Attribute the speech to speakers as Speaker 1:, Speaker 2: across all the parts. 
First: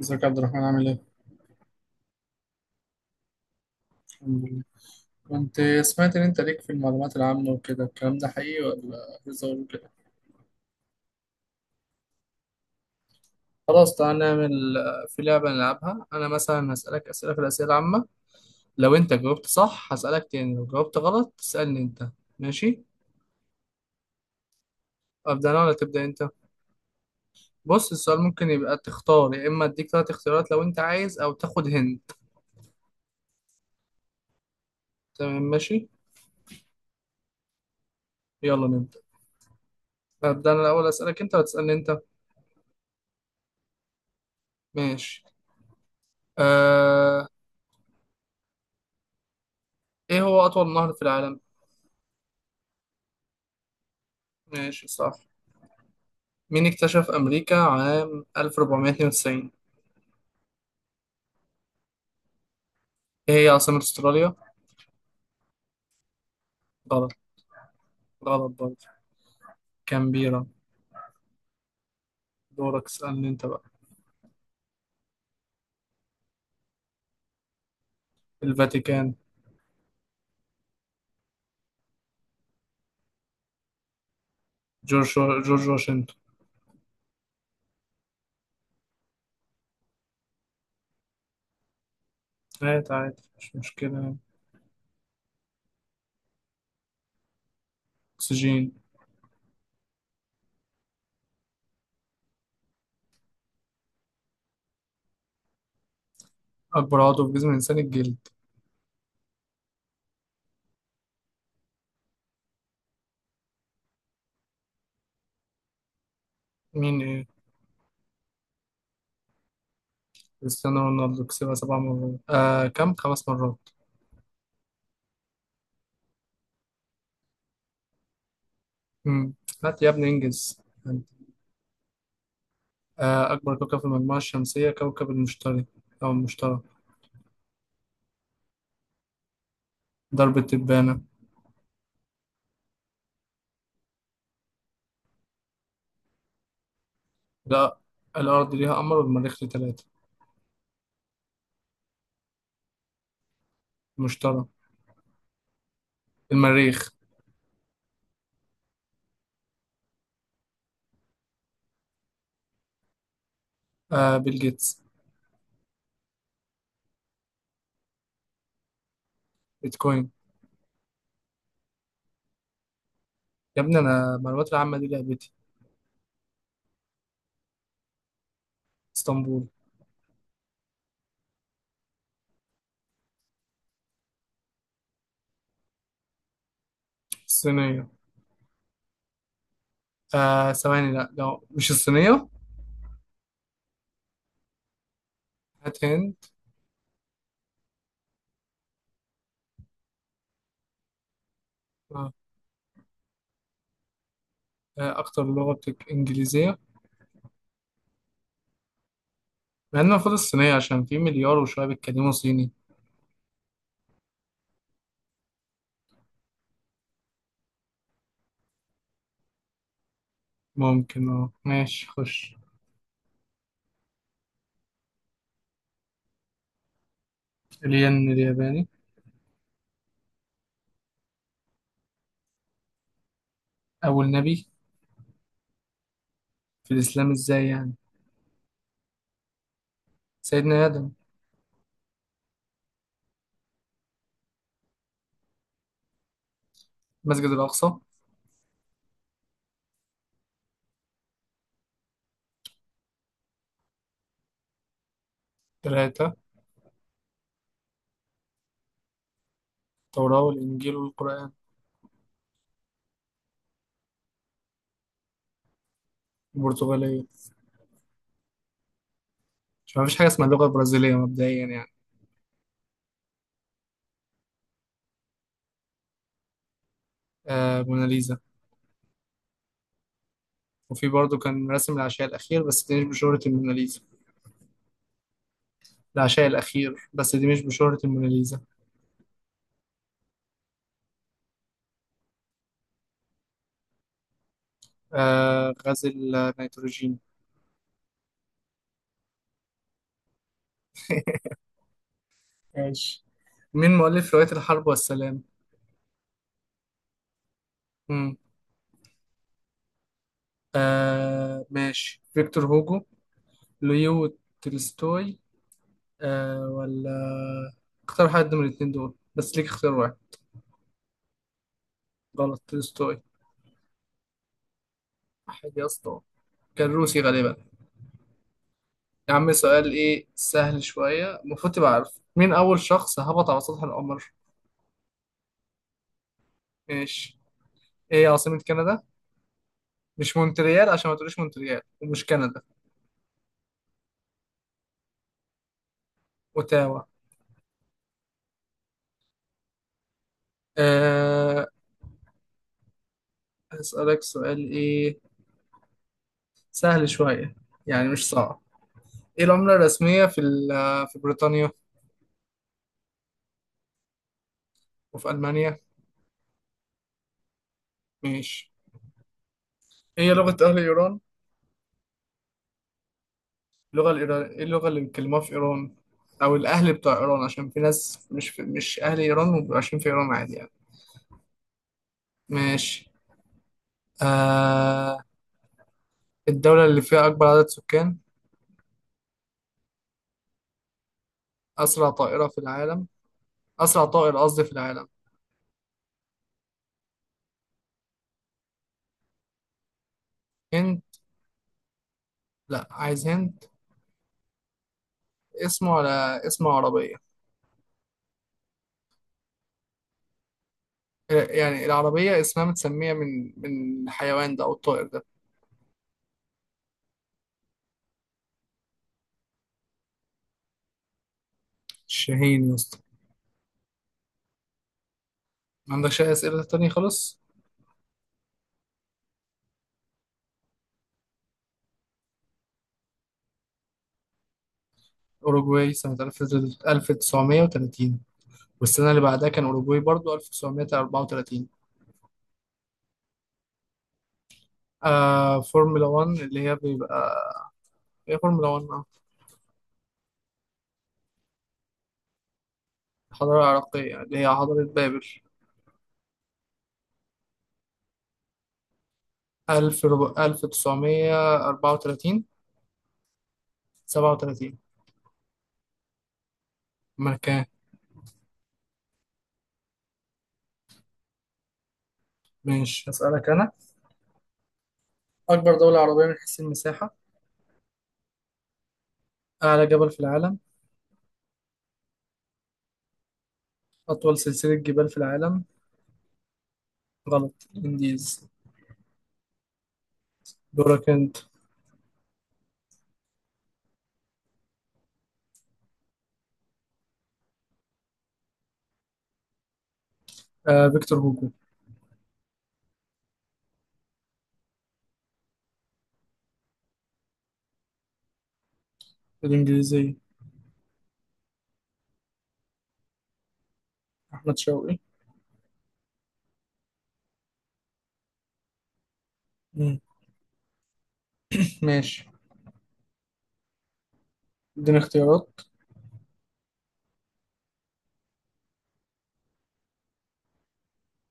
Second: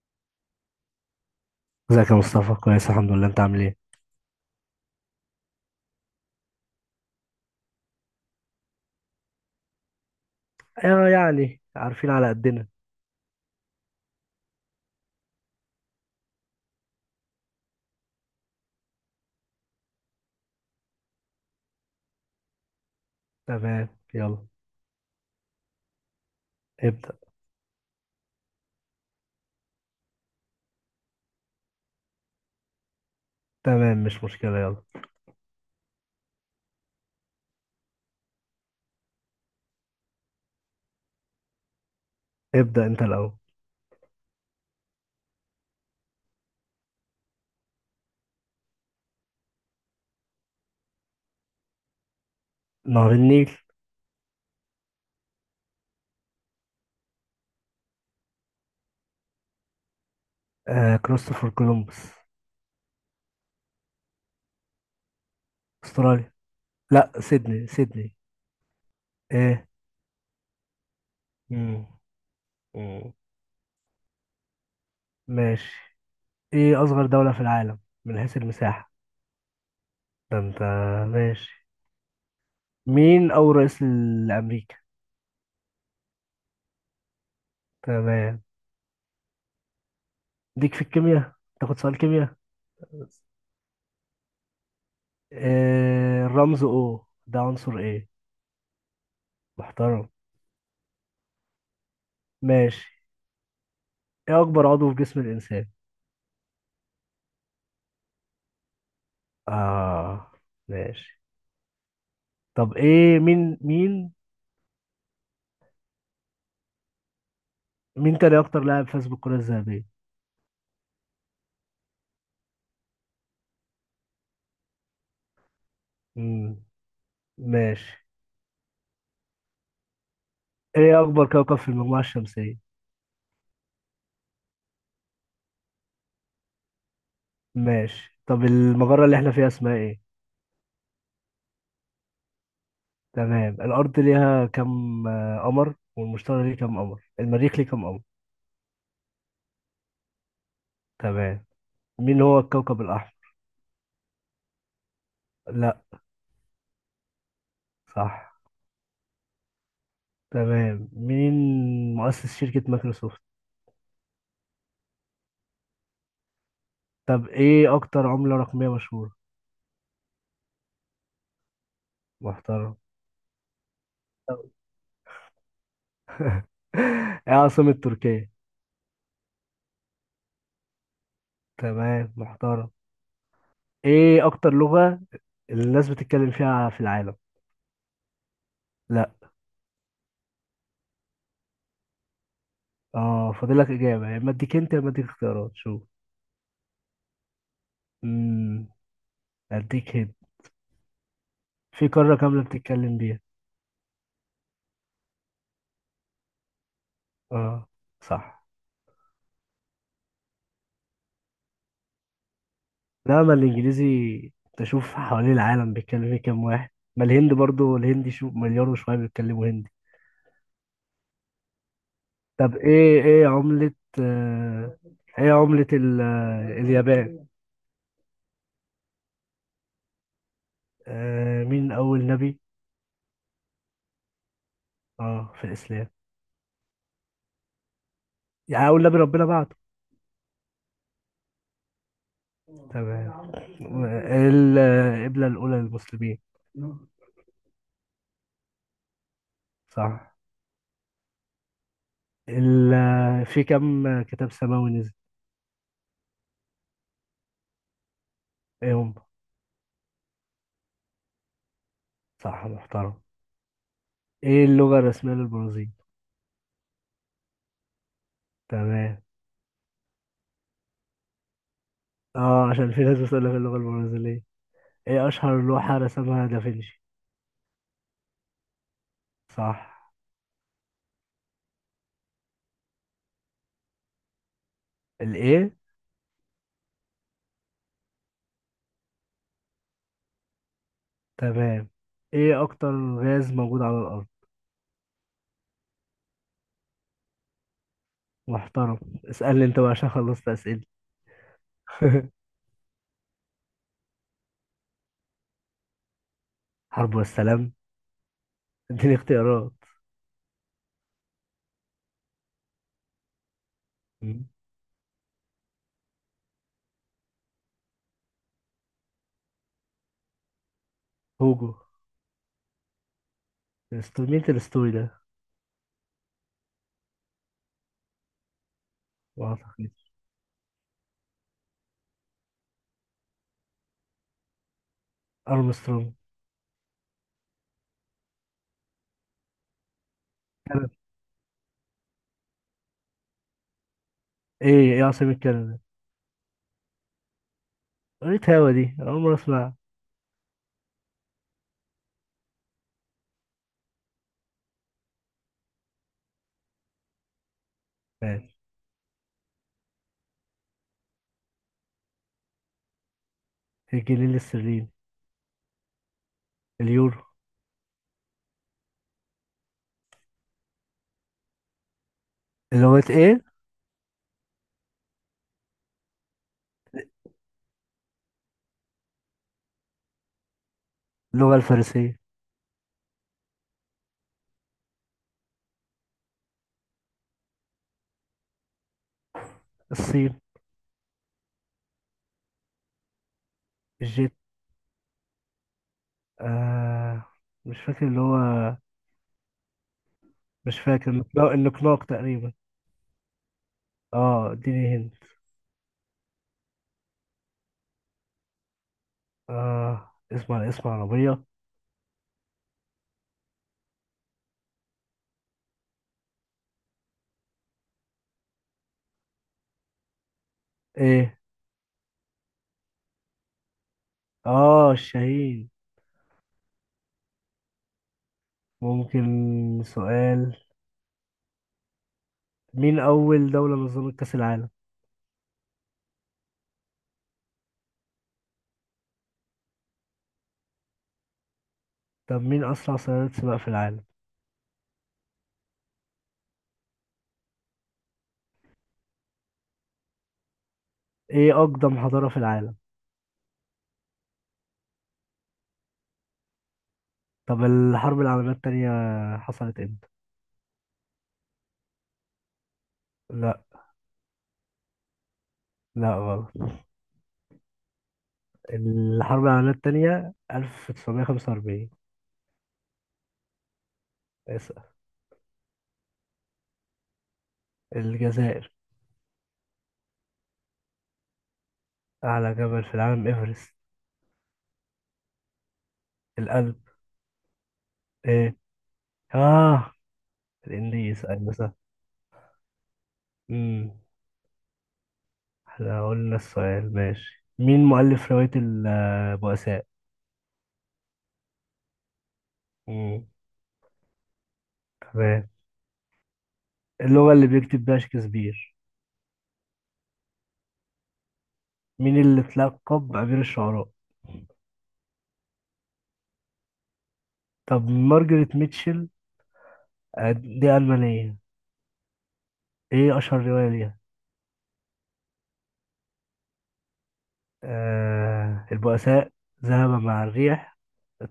Speaker 1: ازيك يا عبد الرحمن عامل ايه؟
Speaker 2: ازيك يا مصطفى؟ كويس الحمد لله، انت عامل ايه؟
Speaker 1: الحمد لله. كنت سمعت ان انت ليك في المعلومات العامة وكده، الكلام ده حقيقي ولا هزار وكده؟
Speaker 2: آه، يعني عارفين على قدنا.
Speaker 1: خلاص، تعالى نعمل في لعبة نلعبها. أنا مثلا هسألك أسئلة في الأسئلة العامة. لو أنت جاوبت صح هسألك تاني، لو جاوبت غلط تسألني أنت. ماشي؟
Speaker 2: تمام، يلا
Speaker 1: أبدأ أنا ولا تبدأ أنت؟
Speaker 2: ابدأ.
Speaker 1: بص، السؤال ممكن يبقى تختار، يا إما أديك تلات اختيارات لو أنت عايز أو تاخد هنت.
Speaker 2: تمام، مش مشكلة، يلا.
Speaker 1: تمام ماشي؟ يلا نبدأ. أبدأ أنا الأول، أسألك أنت وتسألني أنت.
Speaker 2: ابدأ انت الأول.
Speaker 1: ماشي. آه... إيه هو أطول نهر في العالم؟
Speaker 2: نهر النيل.
Speaker 1: ماشي صح. مين اكتشف أمريكا عام 1492؟
Speaker 2: آه، كريستوفر كولومبس.
Speaker 1: إيه هي عاصمة أستراليا؟
Speaker 2: استراليا. لا،
Speaker 1: غلط.
Speaker 2: سيدني سيدني.
Speaker 1: غلط برضه.
Speaker 2: ايه؟
Speaker 1: كامبيرا.
Speaker 2: مم.
Speaker 1: دورك،
Speaker 2: مم.
Speaker 1: اسألني أنت بقى.
Speaker 2: ماشي. ايه أصغر دولة في العالم من حيث المساحة؟
Speaker 1: الفاتيكان.
Speaker 2: ده انت. ماشي. مين أول رئيس لأمريكا؟
Speaker 1: جورج. جورج واشنطن.
Speaker 2: تمام. ليك في الكيمياء؟ تاخد سؤال كيمياء؟
Speaker 1: عادي عادي، مش مشكلة.
Speaker 2: آه، الرمز او ده عنصر ايه؟
Speaker 1: أكسجين.
Speaker 2: محترم. ماشي. ايه اكبر عضو في جسم الانسان؟
Speaker 1: أكبر عضو في جسم الإنسان الجلد.
Speaker 2: اه. ماشي. طب ايه مين مين
Speaker 1: مين إيه؟
Speaker 2: مين تاني اكتر لاعب فاز بالكرة الذهبية؟
Speaker 1: كريستيانو رونالدو كسبها سبع مرات، كم؟ خمس مرات.
Speaker 2: امم ماشي.
Speaker 1: مم. هات يا ابني، إنجز.
Speaker 2: ايه اكبر كوكب في المجموعة الشمسية؟
Speaker 1: أكبر كوكب في المجموعة الشمسية كوكب المشتري، أو المشتري.
Speaker 2: ماشي. طب المجرة اللي احنا فيها اسمها ايه؟
Speaker 1: درب التبانة.
Speaker 2: تمام. الارض ليها كم قمر، والمشتري ليه كم قمر، المريخ ليه
Speaker 1: لا،
Speaker 2: كم قمر؟
Speaker 1: الأرض ليها قمر والمريخ ليه تلاتة.
Speaker 2: تمام. مين هو الكوكب الاحمر؟
Speaker 1: مشتري.
Speaker 2: لا.
Speaker 1: المريخ.
Speaker 2: صح. تمام. مين مؤسس شركة مايكروسوفت؟
Speaker 1: بيل جيتس.
Speaker 2: طب ايه اكتر عملة رقمية مشهورة؟
Speaker 1: بيتكوين.
Speaker 2: محترم.
Speaker 1: يا ابني انا المعلومات العامه دي لعبتي.
Speaker 2: ايه عاصمة تركيا؟
Speaker 1: اسطنبول.
Speaker 2: تمام، محترم. ايه اكتر لغة الناس بتتكلم فيها في العالم؟
Speaker 1: الصينيه.
Speaker 2: لا.
Speaker 1: ثواني، لا لو مش الصينيه.
Speaker 2: اه فاضلك اجابة، يا اما اديك انت، يا اما اديك اختيارات، شوف.
Speaker 1: هات هند.
Speaker 2: امم اديك هنا. في
Speaker 1: آه.
Speaker 2: قارة كاملة بتتكلم بيها.
Speaker 1: اكتر لغه انجليزيه.
Speaker 2: اه. صح.
Speaker 1: مع ان المفروض الصينيه عشان في مليار وشويه بيتكلموا صيني.
Speaker 2: لا، ما الانجليزي تشوف حوالين العالم بيتكلم فيه كام واحد. ما الهند برضو الهندي شو مليار وشوية بيتكلموا هندي.
Speaker 1: ممكن. اه ماشي، خش.
Speaker 2: طب ايه عملة آه اليابان؟
Speaker 1: الين الياباني.
Speaker 2: آه، مين اول نبي؟
Speaker 1: اول نبي.
Speaker 2: اه، في الاسلام.
Speaker 1: في الاسلام ازاي يعني؟
Speaker 2: يعني أقول نبي ربنا بعته.
Speaker 1: سيدنا ادم.
Speaker 2: تمام. القبلة الأولى للمسلمين.
Speaker 1: مسجد الاقصى.
Speaker 2: صح ال... في كم كتاب سماوي نزل؟
Speaker 1: ثلاثه.
Speaker 2: ايه هم؟
Speaker 1: التوراه والانجيل والقران.
Speaker 2: صح، محترم. ايه اللغة الرسمية للبرازيل؟
Speaker 1: البرتغاليه.
Speaker 2: تمام.
Speaker 1: مش، مفيش حاجه اسمها اللغه البرازيليه مبدئيا يعني.
Speaker 2: اه عشان في ناس بتقول لك اللغة البرازيلية. ايه اشهر لوحة رسمها دافنشي؟
Speaker 1: موناليزا.
Speaker 2: صح.
Speaker 1: وفي برضه كان رسم العشاء الأخير بس دي مش بشهرة الموناليزا.
Speaker 2: الايه؟
Speaker 1: العشاء الأخير بس دي مش بشهرة الموناليزا.
Speaker 2: تمام. ايه اكتر غاز موجود على الارض؟
Speaker 1: غزل. نيتروجين.
Speaker 2: محترم. اسألني انت بقى عشان خلصت اسئلة.
Speaker 1: ماشي. مين مؤلف رواية الحرب والسلام؟
Speaker 2: حرب والسلام.
Speaker 1: مم.
Speaker 2: اديني اختيارات.
Speaker 1: ماشي، فيكتور هوجو، ليو
Speaker 2: مم.
Speaker 1: تولستوي. ولا اختار حد من الاتنين دول بس، ليك اختيار واحد.
Speaker 2: هوجو.
Speaker 1: غلط، تولستوي.
Speaker 2: مين الستوري ده؟
Speaker 1: حاجة يا اسطى، كان روسي غالبا. يا
Speaker 2: ما
Speaker 1: عم سؤال
Speaker 2: اعتقدش.
Speaker 1: ايه سهل شوية المفروض تبقى عارف. مين أول شخص هبط على سطح القمر؟
Speaker 2: ارمسترونج.
Speaker 1: ماشي. ايه عاصمة كندا؟ مش مونتريال، عشان ما تقوليش مونتريال ومش كندا.
Speaker 2: ايه عاصمة كندا؟
Speaker 1: اوتاوا.
Speaker 2: قريت هوا، دي أنا اول مرة اسمعها.
Speaker 1: أه. هسألك سؤال ايه سهل شوية، يعني مش
Speaker 2: ماشي.
Speaker 1: صعب. ايه العملة الرسمية في بريطانيا؟
Speaker 2: الجنيه الاسترليني.
Speaker 1: وفي ألمانيا؟
Speaker 2: اليورو.
Speaker 1: ماشي. ايه لغة أهل إيران؟
Speaker 2: اللغة ايه؟
Speaker 1: اللغة الإيران ايه؟ اللغة اللي بيتكلموها في إيران، أو الأهل بتوع إيران، عشان في ناس مش أهل إيران وبيبقوا عايشين في إيران عادي يعني.
Speaker 2: اللغة الفارسية.
Speaker 1: ماشي. أه الدولة اللي فيها أكبر عدد سكان.
Speaker 2: الصين.
Speaker 1: أسرع طائرة في العالم. أسرع
Speaker 2: الجيت.
Speaker 1: طائر قصدي في العالم.
Speaker 2: آه مش فاكر اللي هو. مش
Speaker 1: هند.
Speaker 2: فاكر النقلاق تقريبا.
Speaker 1: لا عايز هند.
Speaker 2: اه، اديني هند.
Speaker 1: اسمه على اسم عربية.
Speaker 2: اه، اسم على اسم عربية.
Speaker 1: يعني العربية اسمها متسمية من الحيوان ده أو الطائر ده.
Speaker 2: ايه.
Speaker 1: الشاهين يا اسطى.
Speaker 2: اه، الشهيد.
Speaker 1: ما عندكش أي أسئلة تانية خالص.
Speaker 2: ممكن سؤال. مين أول دولة نظمت كأس العالم؟
Speaker 1: أوروجواي سنة 1930، والسنة اللي بعدها كان أوروجواي برضو 1934.
Speaker 2: طب مين أسرع سيارات سباق في العالم؟
Speaker 1: فورمولا 1 اللي هي بيبقى. هي فورمولا 1،
Speaker 2: ايه اقدم حضارة في العالم؟
Speaker 1: الحضارة العراقية يعني، اللي هي حضارة بابل.
Speaker 2: طب الحرب العالمية التانية حصلت
Speaker 1: 1000.
Speaker 2: امتى؟
Speaker 1: 1934.
Speaker 2: لا.
Speaker 1: 37.
Speaker 2: لا، غلط.
Speaker 1: ما كان.
Speaker 2: الحرب العالمية التانية 1945.
Speaker 1: ماشي، أسألك أنا.
Speaker 2: اسأل.
Speaker 1: أكبر دولة عربية من حيث المساحة.
Speaker 2: الجزائر.
Speaker 1: أعلى جبل في العالم.
Speaker 2: أعلى جبل في العالم إيفرست.
Speaker 1: أطول سلسلة جبال في العالم.
Speaker 2: القلب.
Speaker 1: غلط، إنديز.
Speaker 2: إيه. آه،
Speaker 1: دورك
Speaker 2: الإنديز،
Speaker 1: أنت.
Speaker 2: أيوة صح. أمم إحنا قلنا السؤال ماشي. مين مؤلف رواية البؤساء؟
Speaker 1: فيكتور هوجو.
Speaker 2: أمم تمام. اللغة اللي بيكتب بيها شكسبير.
Speaker 1: الإنجليزية.
Speaker 2: مين اللي اتلقب بأمير الشعراء؟
Speaker 1: أحمد شوقي.
Speaker 2: طب مارجريت ميتشل.
Speaker 1: مم.
Speaker 2: دي ألمانية.
Speaker 1: ماشي.
Speaker 2: ايه اشهر رواية ليها؟
Speaker 1: إديني اختيارات.
Speaker 2: البؤساء، ذهب مع الريح،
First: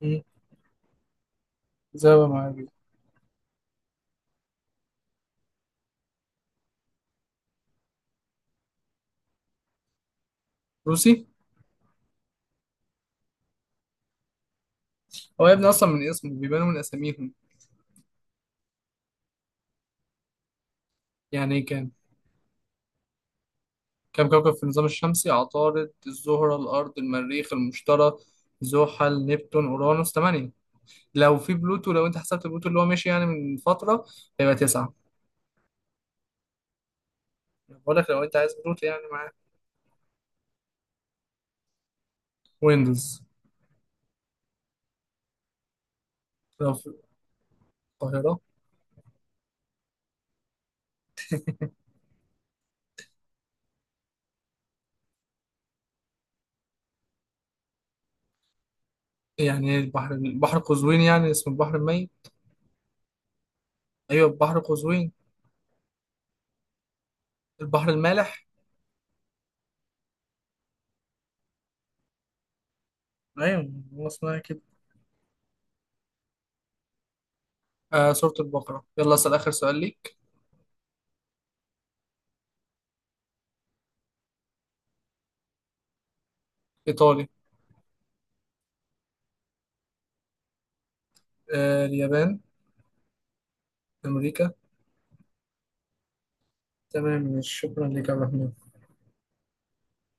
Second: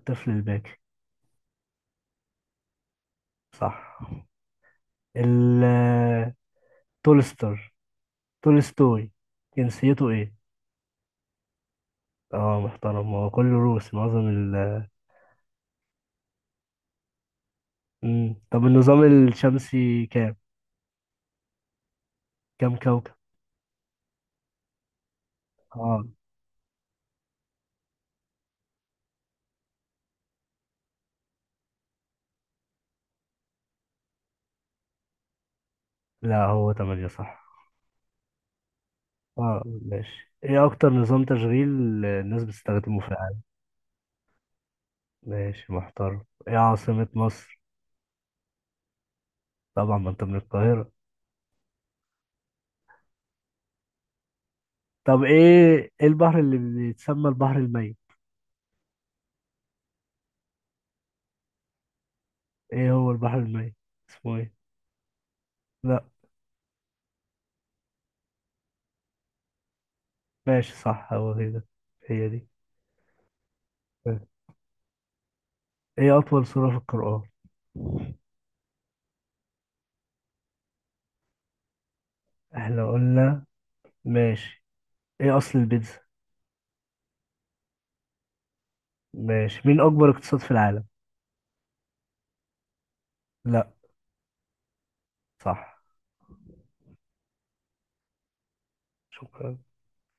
Speaker 1: مم.
Speaker 2: الباكي.
Speaker 1: زي ما معايا.
Speaker 2: صح. ال تولستر تولستوي جنسيته ايه؟
Speaker 1: روسي.
Speaker 2: اه، محترم، هو كله روسي معظم.
Speaker 1: هو يا ابني أصلا من اسمه بيبانوا من أساميهم.
Speaker 2: مم. طب النظام الشمسي كام
Speaker 1: يعني إيه كام؟
Speaker 2: كام كوكب.
Speaker 1: كام كوكب في النظام الشمسي. عطارد،
Speaker 2: اه.
Speaker 1: الزهرة، الأرض، المريخ، المشتري، زحل، نبتون، أورانوس. تمانية. لو في بلوتو، لو أنت حسبت بلوتو اللي هو مشي يعني من فترة، هيبقى تسعة.
Speaker 2: لا، هو تمانية صح.
Speaker 1: بقول لك لو انت عايز بلوتو يعني معاك.
Speaker 2: اه، ماشي. ايه اكتر نظام تشغيل الناس بتستخدمه في
Speaker 1: ويندوز.
Speaker 2: العالم؟ ماشي، محترم. ايه
Speaker 1: لو في.
Speaker 2: عاصمة مصر؟
Speaker 1: القاهرة.
Speaker 2: طبعا ما انت من القاهرة. طب ايه البحر اللي بيتسمى البحر الميت؟
Speaker 1: يعني ايه البحر؟ البحر قزوين يعني اسمه البحر الميت؟
Speaker 2: ايه هو البحر الميت
Speaker 1: ايوه،
Speaker 2: اسمه ايه؟
Speaker 1: البحر قزوين.
Speaker 2: لا.
Speaker 1: البحر المالح.
Speaker 2: ماشي، صح، هو كده. هي دي.
Speaker 1: ايوه هو اسمها كده.
Speaker 2: ايه اطول سورة في القرآن؟
Speaker 1: سورة البقرة. يلا، اسأل آخر سؤال ليك.
Speaker 2: احنا قلنا ماشي. ايه اصل البيتزا؟
Speaker 1: إيطالي.
Speaker 2: ماشي، مين اكبر اقتصاد في العالم؟
Speaker 1: اليابان.
Speaker 2: لا.
Speaker 1: أمريكا.
Speaker 2: صح.
Speaker 1: تمام، شكرا لك يا عبد الرحمن.
Speaker 2: شكرا.